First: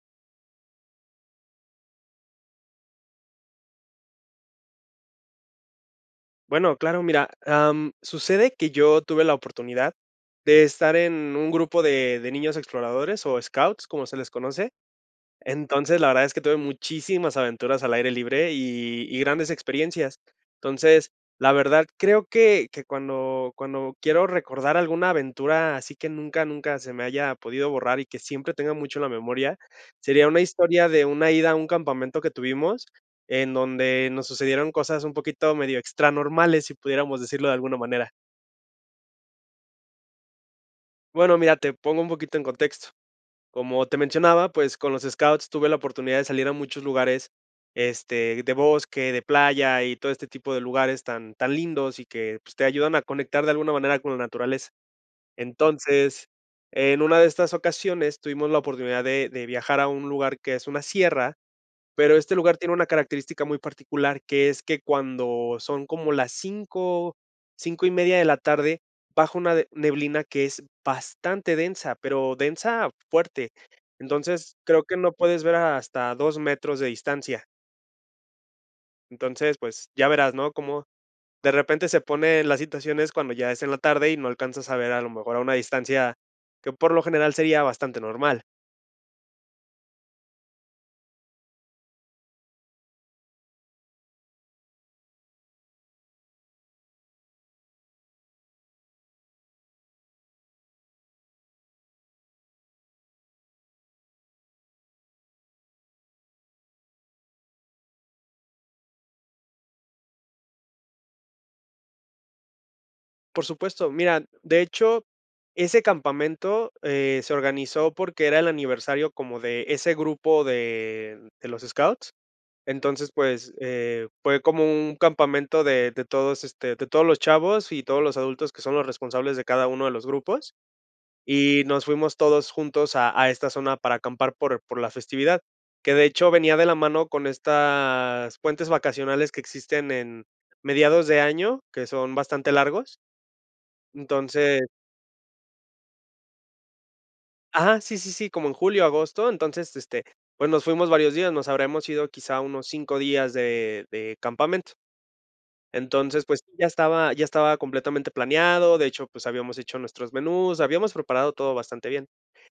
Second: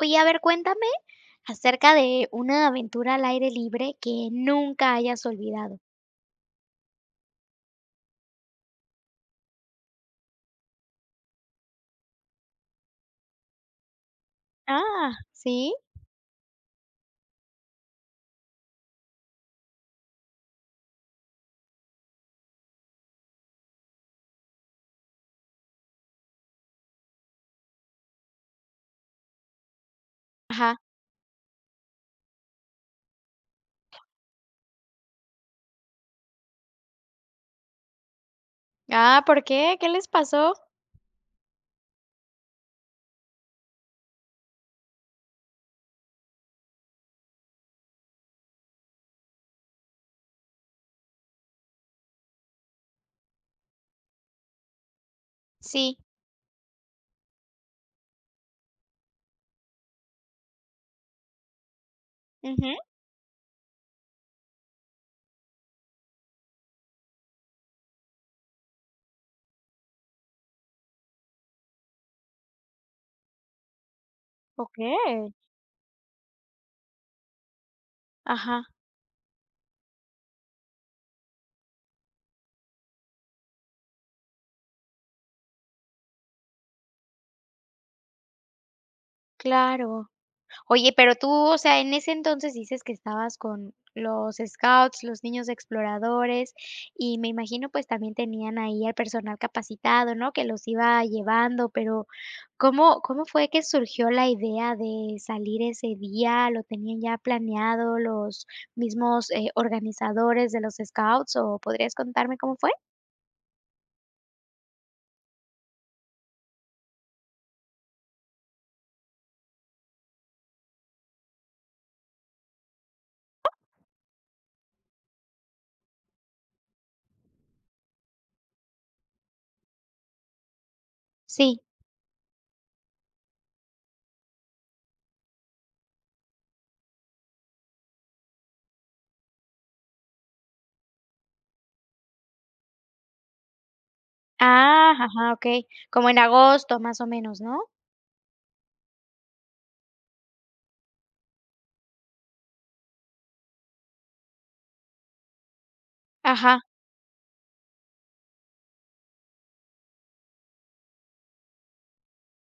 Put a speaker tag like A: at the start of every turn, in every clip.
A: Oye, a ver, cuéntame acerca de una aventura al aire libre que nunca hayas olvidado.
B: Bueno, claro, mira, am, sucede que yo tuve la oportunidad de estar en un grupo de de niños exploradores o scouts, como se les conoce.
A: Ah, sí.
B: Entonces la verdad es que tuve muchísimas aventuras al aire libre y y grandes experiencias. Entonces la verdad, creo que que cuando cuando quiero recordar alguna aventura, así que nunca nunca se me haya podido borrar y que siempre tenga mucho la memoria, sería una
A: Ajá.
B: historia de una ida a un campamento que tuvimos en donde nos sucedieron cosas un poquito medio extranormales, si pudiéramos decirlo de alguna manera.
A: Ah, ¿por qué? ¿Qué les pasó?
B: Bueno, mira, te pongo un poquito en contexto, como te mencionaba, pues, con los scouts tuve la oportunidad de salir a muchos lugares, este, de bosque, de playa y todo este tipo de lugares tan tan lindos y que pues te ayudan a conectar de alguna manera con la naturaleza.
A: Sí.
B: Entonces, en una de estas ocasiones tuvimos la oportunidad de de viajar a un lugar que es una sierra, pero este lugar tiene
A: Ujú.
B: una característica muy particular que es que cuando son como las 5, 5:30, de la tarde, bajo una neblina que es bastante densa, pero densa fuerte. Entonces creo que no
A: Okey.
B: puedes ver hasta 2, metros de distancia.
A: Ajá.
B: Entonces, pues, ya verás, ¿no?, como de repente se pone las situaciones cuando ya es en la tarde y no alcanzas a ver a lo mejor a una distancia, que por lo general sería bastante normal.
A: Claro. Oye, pero tú, o sea, en ese entonces, dices que estabas con los scouts, los niños exploradores y me imagino, pues también, tenían ahí al personal capacitado, ¿no? Que los iba llevando, pero, ¿Cómo cómo fue que surgió la idea de salir ese día? ¿Lo tenían ya planeado los mismos, eh, organizadores de los scouts o podrías contarme cómo fue?
B: Por supuesto. Mira, de hecho, ese campamento, eh, se organizó porque era el aniversario como de ese grupo de de los scouts. Entonces, pues, eh, fue como un campamento de de todos, este, de todos los chavos y todos los adultos que son los responsables de cada uno de los grupos,
A: Sí.
B: y nos fuimos todos juntos a a esta zona para acampar por por la festividad, que de hecho venía de la mano con estas puentes vacacionales que existen en mediados de año, que son bastante largos. Entonces.
A: Ah, ja ja, okey, como en agosto, más o menos, ¿no?
B: Ajá, sí, sí, sí, como en julio o agosto. Entonces este, pues nos fuimos varios días, nos habremos ido quizá unos 5 días de de campamento. Entonces, pues,
A: Ajá.
B: ya estaba ya estaba completamente planeado, de hecho, pues, habíamos hecho nuestros menús, habíamos preparado todo bastante bien,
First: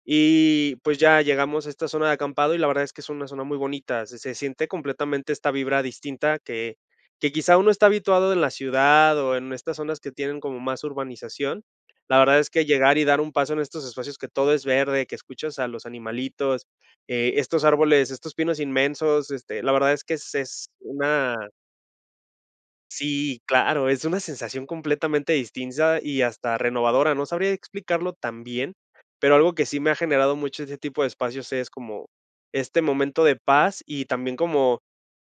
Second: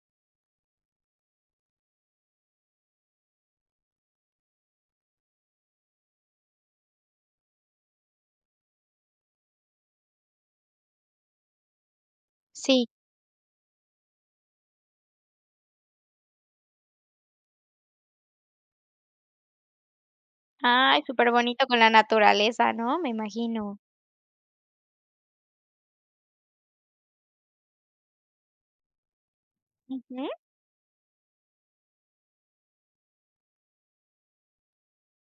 B: y pues, ya llegamos a esta zona de acampado y la verdad es que es una zona muy bonita. Se se siente completamente esta vibra distinta que que quizá, uno está habituado en la ciudad o en estas zonas que tienen como más urbanización. La verdad es que
A: Sí
B: llegar y dar un paso en estos espacios que todo es verde, que escuchas a los animalitos, eh, estos árboles, estos pinos inmensos, este, la verdad es que es es
A: Ay,
B: una
A: superbonito con la naturaleza, ¿no?, me
B: Sí,
A: imagino.
B: claro, es una sensación completamente distinta y hasta renovadora, no sabría explicarlo también, pero algo que sí me ha
A: Ujú.
B: generado mucho ese tipo de espacios, es como, este momento de paz y también como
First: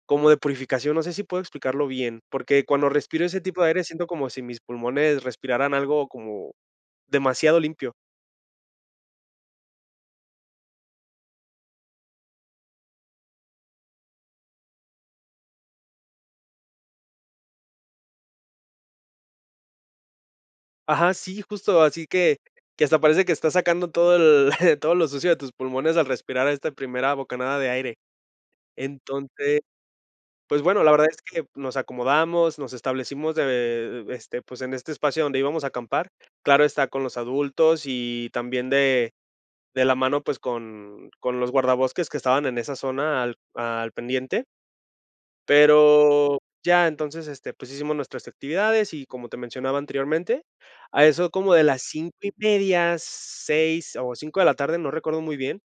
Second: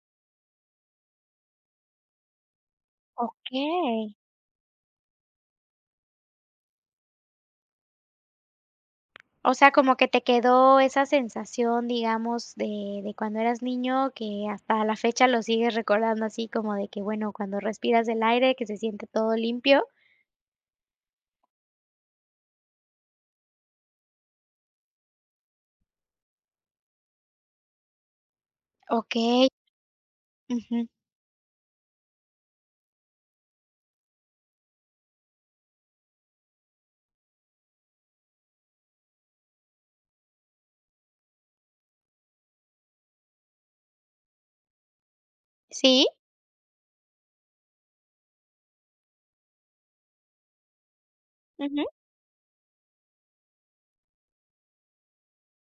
B: como de purificación. No sé, si puedo explicarlo bien, porque cuando respiro ese tipo de aire siento
A: Okey.
B: como si mis pulmones respiraran algo como demasiado limpio.
A: O sea, como que te quedó esa sensación, digamos de de cuando eras niño que hasta la fecha lo sigues recordando así como de que bueno, cuando respiras el aire que se siente todo limpio.
B: Ajá. Sí, justo. Así que que hasta parece que estás sacando todo el todo lo sucio de tus pulmones al respirar a esta primera bocanada de aire.
A: Okey.
B: Entonces, pues bueno,
A: Ujú.
B: la verdad es que nos acomodamos, nos establecimos de, eh, este, pues en este espacio donde íbamos a acampar, claro, está con los adultos y también de de la mano, pues con con los guardabosques que estaban en esa zona al al pendiente.
A: Sí.
B: Pero, ya entonces este pues hicimos nuestras actividades y como te mencionaba anteriormente a eso como de las
A: Ujú.
B: 5:30, 6 o 5 de la tarde, no recuerdo muy bien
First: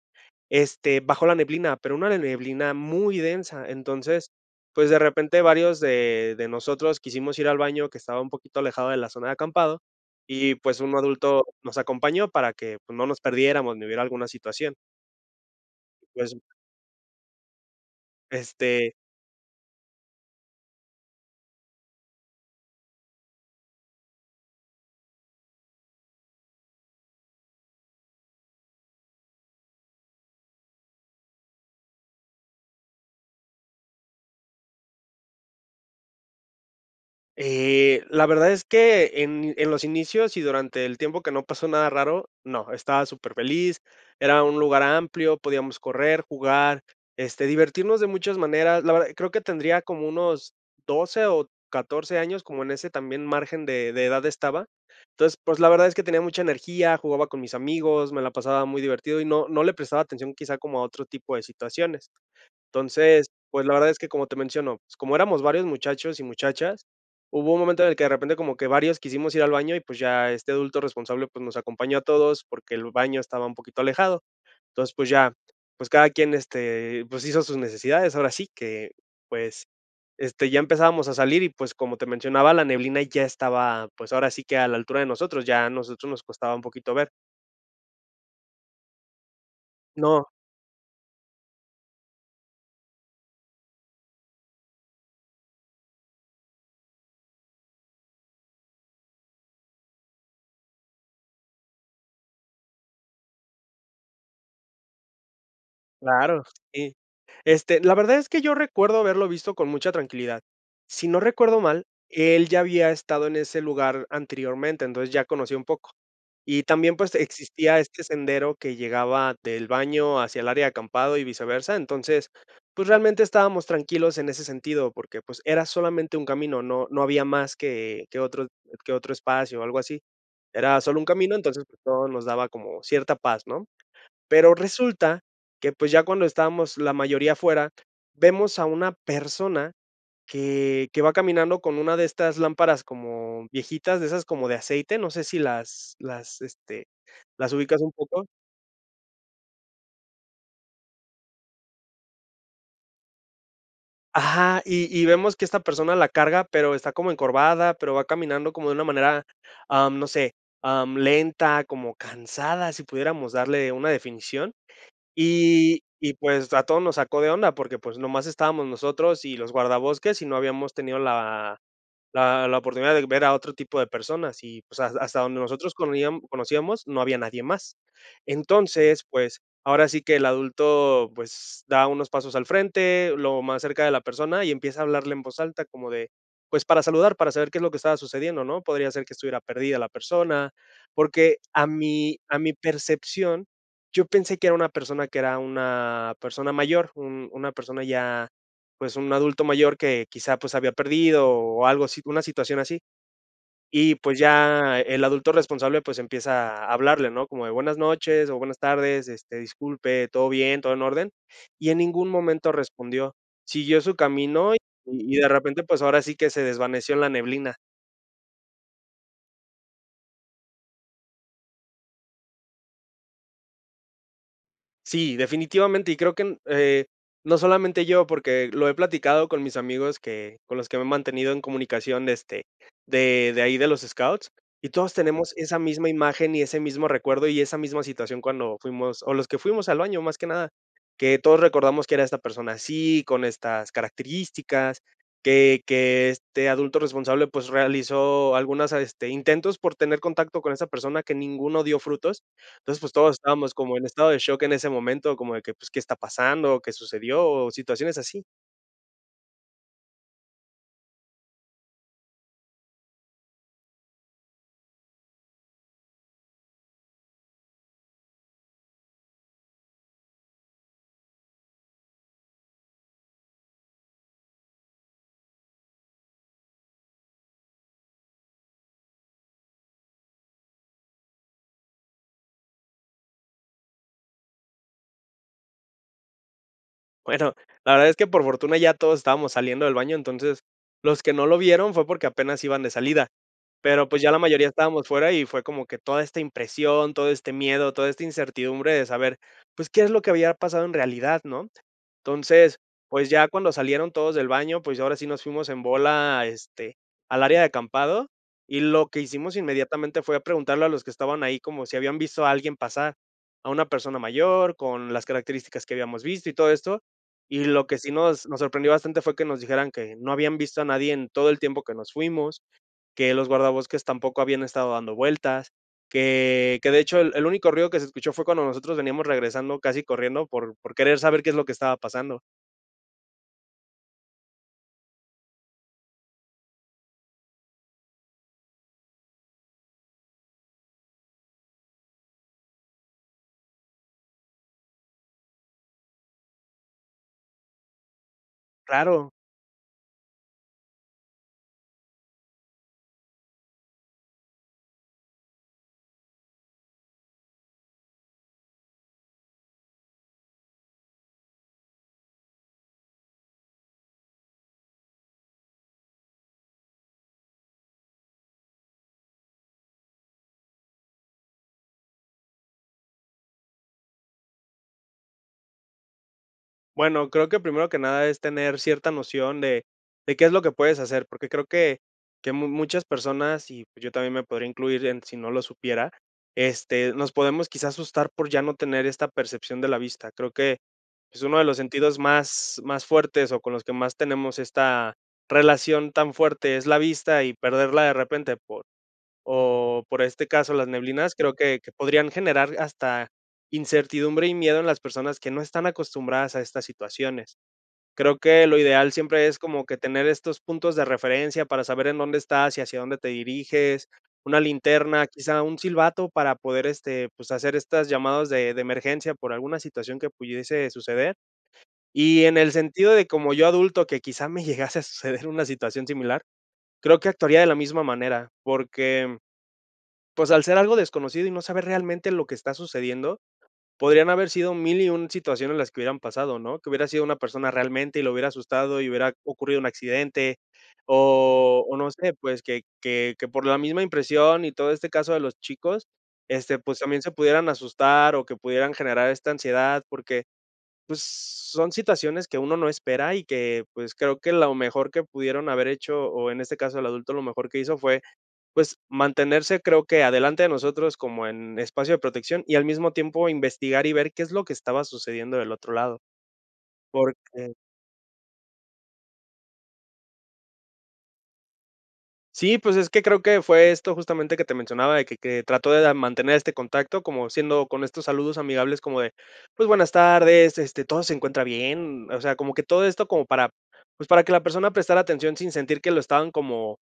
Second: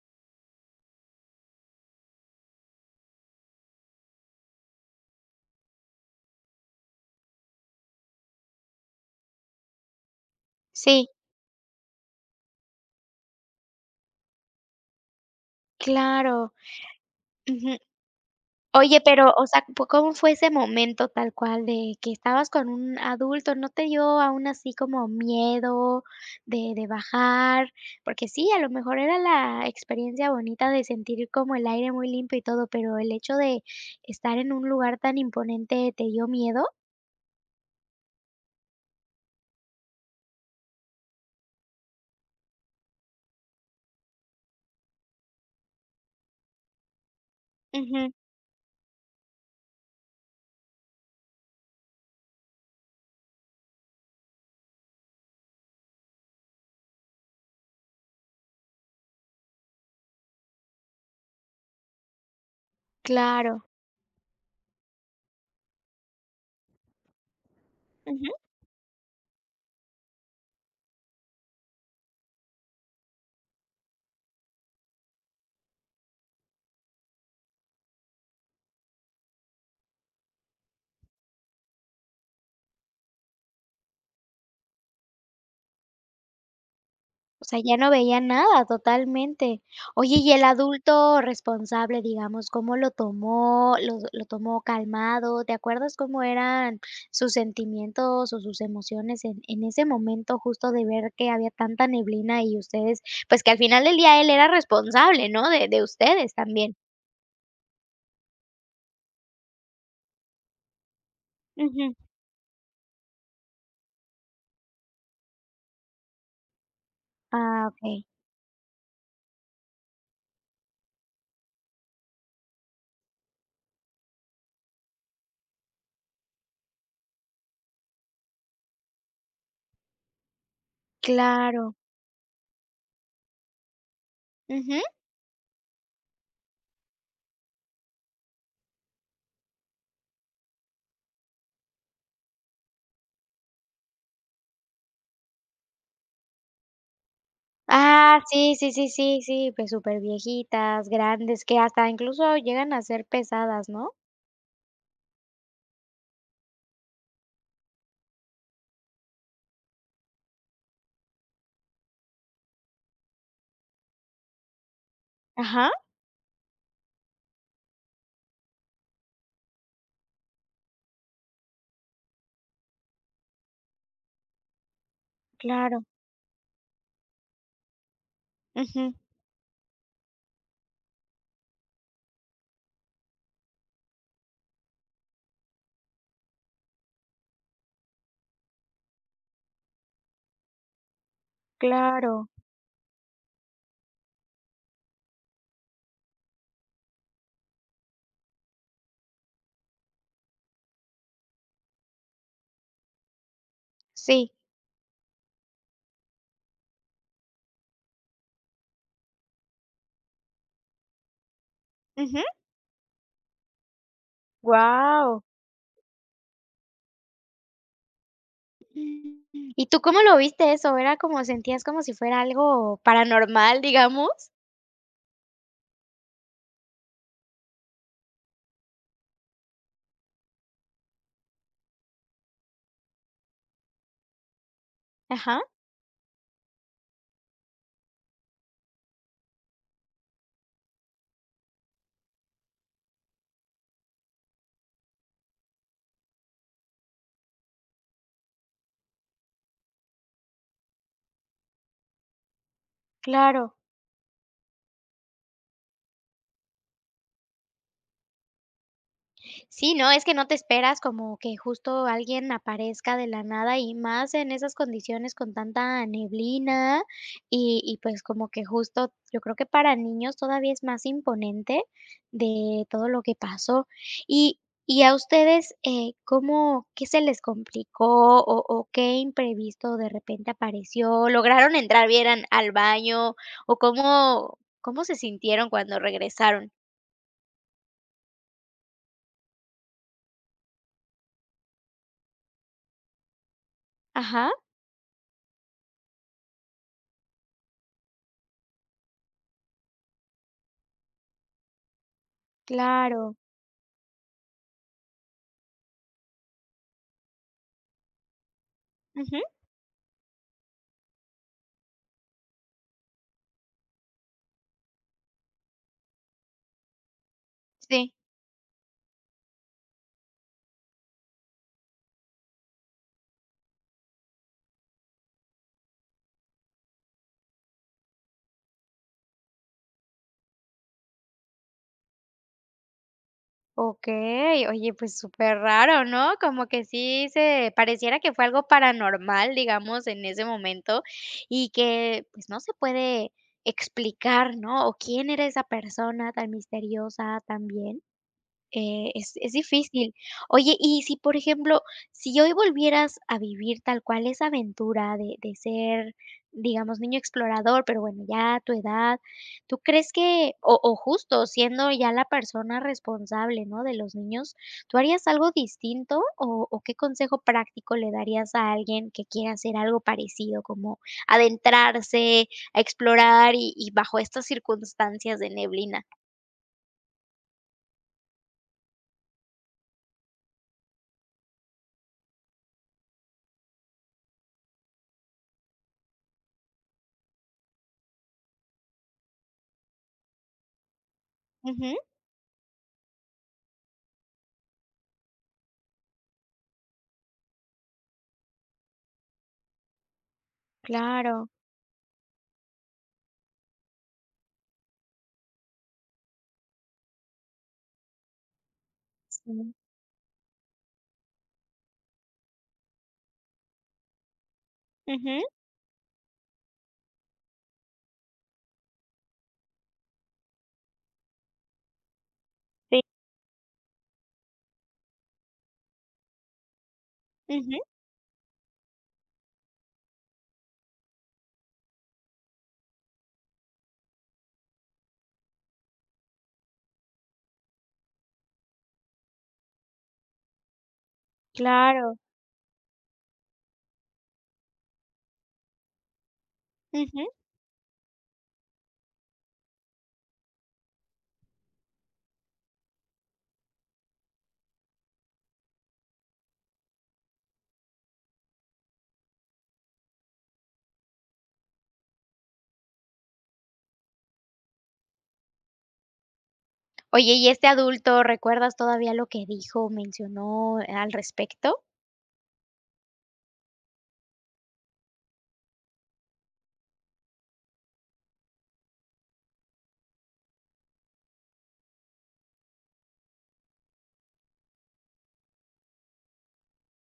B: este bajó la neblina, pero una neblina muy densa. Entonces, pues de repente, varios de de nosotros quisimos ir al baño que estaba un poquito alejado de la zona de acampado y pues un
A: Sí.
B: adulto nos acompañó para que pues no nos perdiéramos ni hubiera alguna situación. Pues.
A: Claro. Ujú.
B: Este
A: Oye, pero o sea, p, ¿cómo fue ese momento tal cual, de que estabas con un adulto, no te dio aún así como miedo de de bajar? Porque sí, a lo mejor era la experiencia bonita de sentir como el aire muy limpio y todo, pero el hecho de estar en un lugar tan imponente, ¿te dio miedo?
B: Eh, la verdad es que en en los inicios y durante el tiempo que no pasó nada raro, no. Estaba superfeliz, era un lugar amplio, podíamos correr, jugar, este, divertirnos de
A: Ujú.
B: muchas maneras, la verdad, creo que tendría como unos 12, o 14, años, como en ese también margen de de edad estaba. Entonces, pues, la verdad es que tenía mucha energía, jugaba con mis amigos, me la pasaba muy divertido y no no le prestaba atención, quizá como a otro tipo de situaciones. Entonces, pues,
A: Claro.
B: la verdad es que como te menciono, como éramos varios muchachos y muchachas, hubo un momento en el que de repente
A: Ujú.
B: como que varios quisimos ir al baño y, pues ya, este adulto responsable, pues, nos acompañó a todos porque el baño estaba un poquito alejado. Entonces, pues ya, pues, cada quien, este, pues, hizo sus necesidades, ahora sí que, pues, este, ya empezábamos a salir y, pues, como te mencionaba, la neblina ya estaba, pues, ahora sí que a la altura de nosotros, ya a nosotros nos costaba un poquito ver.
A: O sea, ya no veían nada totalmente. Oye,
B: No.
A: y el adulto responsable, digamos, ¿cómo lo tomó, lo lo tomó calmado? ¿Te acuerdas cómo eran sus sentimientos o sus emociones en en ese momento?, justo de ver que había tanta neblina, y ustedes, pues, que al final del día, él era responsable, ¿no?, de de ustedes
B: Claro,
A: también.
B: sí. Este, la verdad es que yo recuerdo haberlo visto con mucha tranquilidad. Si no recuerdo mal,
A: Ujú.
B: él ya había estado en ese lugar anteriormente, entonces, ya conocía un poco. Y también, pues,
A: Ah,
B: existía
A: okey.
B: este sendero que llegaba del baño hacia el área de acampado, y viceversa. Entonces, pues realmente estábamos tranquilos en ese sentido, porque pues, era solamente un camino, no no había más que que otro que otro espacio o algo así, era sólo un camino, entonces
A: Claro.
B: pues, todo nos daba como cierta paz, ¿no? Pero
A: Ujú.
B: resulta, que pues ya cuando estábamos la mayoría afuera, vemos a una persona que que va caminando con una de estas lámparas, como viejitas, de esas como de aceite. No sé, si las las, este, las ubicas un
A: Ah,
B: poco.
A: sí, sí, sí, sí, sí. Pues, superviejitas, grandes, que hasta incluso llegan a ser pesadas, ¿no?
B: Ajá. Y y vemos que esta persona la carga, pero está como encorvada, pero va caminando como de una manera, am, no sé, am, lenta, como cansada, si pudiéramos darle una definición.
A: Ajá.
B: Y y pues, a todos nos sacó de onda porque, pues, nomás estábamos nosotros y los guardabosques, y no habíamos tenido la la la oportunidad de ver a otro tipo de personas, y pues, has hasta donde nosotros
A: Claro.
B: conojian conocíamos, no había nadie más.
A: Ujú.
B: Entonces, pues, ahora sí que el adulto, pues, da unos pasos al frente, lo más cerca de la persona, y empieza a hablarle en voz alta, como de, pues para saludar, para saber qué es lo que estaba sucediendo, ¿no?, podría ser que estuviera perdida la persona, porque a mi
A: Claro.
B: a mi percepción, yo pensé que era una persona que era una persona mayor, un una persona ya, pues, un adulto mayor que quizá, pues, se había perdido, o o algo así, una situación así. Y pues
A: Sí.
B: ya, el adulto responsable, pues, empieza a hablarle, ¿no?, como de, buenas noches o buenas tardes, este, disculpe, ¿todo bien, todo en orden?, y en ningún
A: Ujú.
B: momento respondió. Siguió su camino, y y
A: Guau.
B: de repente, pues, ahora sí que, se desvaneció en la neblina.
A: ¿Y tú cómo lo viste eso, era como sentías como si fuera algo paranormal, digamos?
B: Sí, definitivamente, y creo que, mm, eh, no solamente yo, porque lo he platicado con mis amigos que con los que me he mantenido en comunicación de este de de ahí de los Scouts y todos tenemos
A: Ajá.
B: esa misma imagen y ese mismo recuerdo y esa misma situación cuando fuimos o los que fuimos al baño, más que nada, que todos recordamos que era esta persona así con estas características que que este adulto responsable, pues realizó algunas a este, intentos por tener contacto con esa persona que ninguno dio frutos. Entonces pues todos estábamos
A: Claro.
B: como en estado de shock en ese momento, como de que qué está pasando o qué sucedió o situaciones así.
A: Sí, no, es que no te esperas como que justo alguien aparezca de la nada y más en esas condiciones con tanta neblina y y pues como que justo yo creo que para niños todavía es más imponente de todo lo que pasó. Y y a ustedes, eh, ¿cómo, qué se les complicó o o qué imprevisto de repente apareció? ¿Lograron entrar bien al al baño? o, ¿cómo cómo se sintieron cuando regresaron?
B: Bueno, la verdad es que por fortuna ya todos estábamos saliendo del baño, entonces los que no lo vieron fue porque apenas iban de salida, pero pues, ya la
A: Ajá.
B: mayoría estábamos fuera y fue como que toda esta impresión, todo este miedo, toda esta incertidumbre de saber pues, ¿qué es lo que había pasado en realidad? ¿No? Entonces pues,
A: Claro.
B: ya cuando salieron todos del baño, pues, ya ahora sí nos fuimos en bola este, al área de acampado, y lo que
A: Ujú.
B: hicimos inmediatamente, fue a preguntarle a los que estaban ahí, como, ¿si habían visto a alguien pasar? A una persona mayor con las características que habíamos visto y todo esto. Y lo que
A: Sí.
B: sí nos nos sorprendió bastante fue que nos dijeran: "Que no habían visto a nadie en todo el tiempo que nos fuimos, que los guardabosques tampoco habían estado dando vueltas", que que de hecho, el el único ruido que se escuchó fue cuando nosotros veníamos regresando, casi corriendo por por querer saber qué es lo que estaba pasando.
A: Okey, oye, pues superraro, ¿no? Como que sí se pareciera que fue algo paranormal, digamos en ese momento y que pues, no se puede explicar, ¿no?, o ¿quién era esa persona tan misteriosa también? Eh,
B: Claro.
A: es es difícil. Oye, y si, por ejemplo, si hoy volvieras a vivir tal cual esa aventura de de ser, digamos, niño explorador, pero bueno, ya tu edad, ¿tú crees que?, o o justo siendo ya la persona responsable, ¿no?, de los niños, ¿tú harías algo distinto o o qué consejo práctico le darías a alguien que quiera hacer algo parecido, como adentrarse, a explorar y y bajo estas circunstancias de neblina?
B: Bueno, creo que, primero que nada, es tener cierta noción de de qué es lo que puedes hacer, porque creo que que mu muchas personas y, pues, yo también me podría incluir en si no lo supiera, este, nos podemos quizá asustar por ya no tener esta percepción de la vista, creo que es uno de los
A: Ujú.
B: sentidos más más fuertes o con los que más tenemos esta relación tan fuerte, es la vista y perderla de repente por o por este caso, las neblinas,
A: Claro.
B: creo que que podrían generar hasta incertidumbre y miedo en las personas que no están acostumbradas a estas situaciones. Creo que lo ideal siempre es
A: Sí.
B: como que tener estos puntos de referencia para saber en dónde estás y hacia dónde te diriges, una linterna,
A: Ujú.
B: quizá un silbato para poder este, pues, hacer estas llamadas de de emergencia por alguna situación que pudiese suceder. Y en el
A: Sí.
B: sentido de como yo adulto, que quizá me llegase a suceder una situación similar, creo que actuaría de la
A: Ujú.
B: misma manera porque, pues, al ser algo desconocido y no saber realmente lo que está sucediendo, podrían haber sido 1001 situaciones en las que hubieran pasado, ¿no? Que hubiera sido una persona realmente y lo hubiera asustado y hubiera ocurrido un accidente o o no
A: Claro.
B: sé, pues, que que que por la misma impresión y todo este caso de los chicos, este, pues, también
A: Ujú.
B: se pudieran asustar o que pudieran generar esta ansiedad porque, pues, son situaciones que uno no espera y que, pues, creo que lo mejor que pudieron haber hecho o en este caso, el adulto, lo mejor que hizo fue, pues, mantenerse, creo que adelante de nosotros como en espacio de protección y al mismo tiempo investigar y ver qué es lo que estaba sucediendo del otro lado.
A: Oye, y este
B: Porque.
A: adulto, ¿recuerdas todavía lo que dijo o mencionó al respecto?
B: Sí, pues es que creo que fue esto justamente que te mencionaba de que que trató de mantener este contacto como siendo con estos saludos amigables como de pues buenas tardes, este ¿todo se encuentra bien? O sea, como que todo esto como para, pues para que la persona prestara atención sin sentir que lo estaban como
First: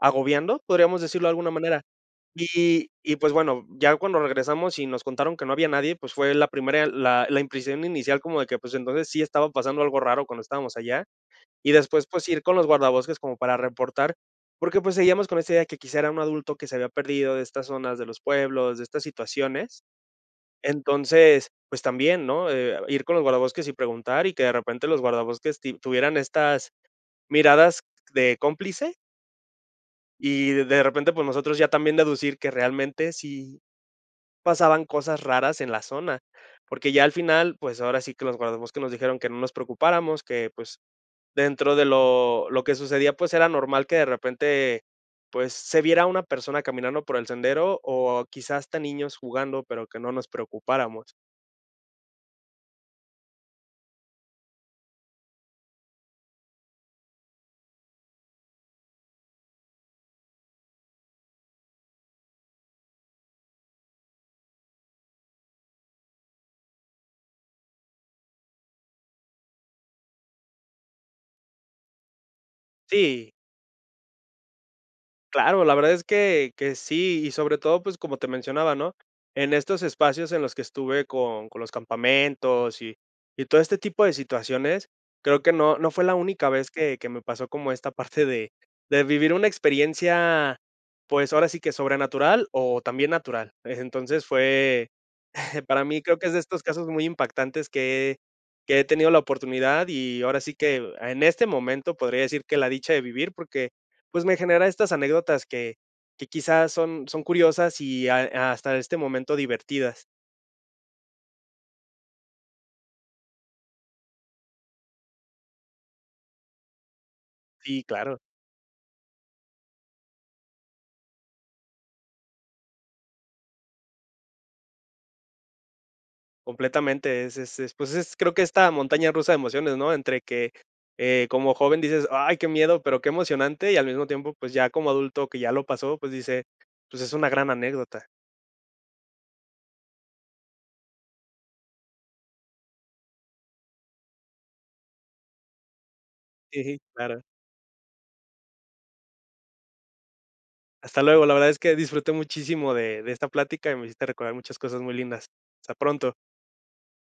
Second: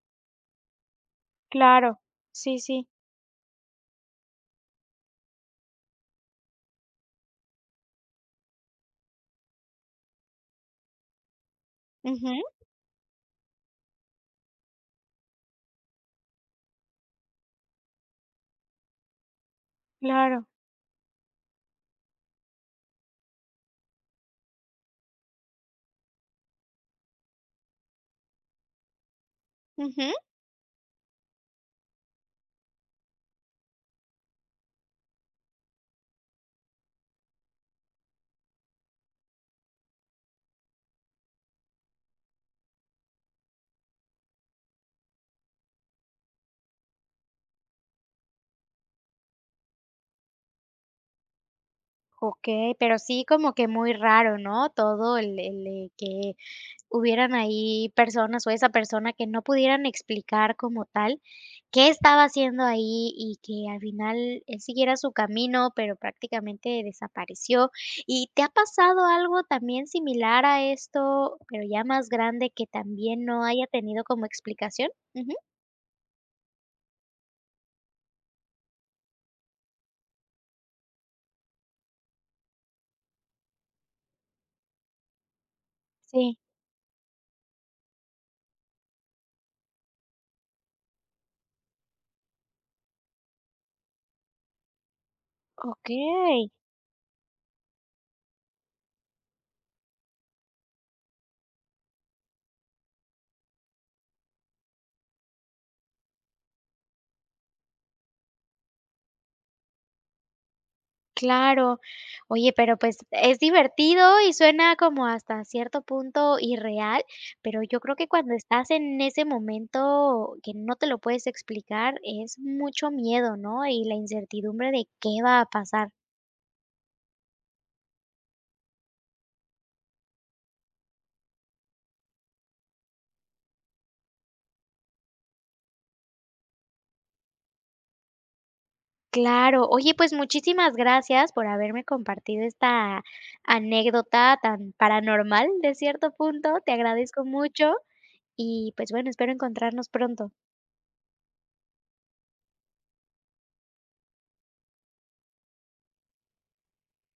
B: agobiando. Podríamos decirlo de alguna manera.
A: Claro. Sí sí.
B: Y y pues bueno, ya cuando regresamos y nos contaron que no había nadie, pues fue la primera la la impresión inicial como de que pues entonces sí estaba pasando algo raro cuando estábamos allá y después, pues
A: Ujú.
B: ir con los guardabosques como para reportar, porque pues seguíamos con esta idea que quizá era un adulto que se había perdido de estas zonas de los pueblos de estas situaciones.
A: Claro.
B: Entonces pues también, ¿no?, eh, ir con los guardabosques y preguntar y que de repente los guardabosques ti tuvieran estas miradas, de cómplice
A: Ujú.
B: y de repente, pues nosotros ya también deducir que realmente si pasaban cosas raras en la zona, porque ya al final, pues ahora sí que los guardabosques nos dijeron que no nos preocupáramos, que pues dentro de lo lo que sucedía, pues era normal que de repente, pues se viera una persona caminando por el sendero o quizá hasta niños jugando, pero que no nos preocupáramos.
A: Okey, pero sí como que muy raro, ¿no?, todo el el que hubieran ahí personas, o esa persona que no pudieran explicar como tal, qué estaba haciendo ahí, y que al final él siguiera su camino, pero prácticamente desapareció, ¿y te ha pasado algo también similar a esto, pero ya más grande que también
B: Sí.
A: no haya tenido como explicación? Ujú.
B: Claro, la verdad es que que sí. Y sobre todo, pues como te mencionaba, ¿no?, en estos espacios en los que estuve con con los campamentos y y todo este tipo de situaciones, creo que no, no fue la
A: Sí.
B: única vez que que me pasó como esta parte de de vivir una experiencia, pues, ahora sí que, sobrenatural o también natural. E entonces, fue para mí creo que es de
A: Okey.
B: estos casos muy impactantes que he que he tenido la oportunidad y ahora sí que, a en este momento podría decir que la dicha de vivir porque, pues, me genera estas anécdotas que que quizá, son son curiosas y ha, eh, hasta este momento divertidas.
A: Claro. Oye, pero pues, es divertido y suena como hasta cierto punto irreal, pero yo
B: Sí,
A: creo que
B: claro.
A: cuando estás en ese momento que no te lo puedes explicar, es mucho miedo, ¿no?, y la incertidumbre de, ¿qué va a pasar?
B: Completamente, es es es, pues, es creo que esta montaña rusa de emociones, no entre que, eh, como joven dices: "Ay, qué miedo", pero, qué emocionante y al mismo tiempo, pues, ya como adulto que ya lo pasó, pues, dice: "Pues es una gran anécdota".
A: Claro. Oye, pues muchísimas gracias por haberme compartido esta anécdota tan paranormal de cierto punto.
B: Sí,
A: Te
B: sí, claro.
A: agradezco mucho, y pues bueno, espero encontrarnos pronto.
B: Hasta luego. La verdad es que disfruté muchísimo de de esta plática, y me hiciste recordar muchas cosas muy lindas. Hasta pronto.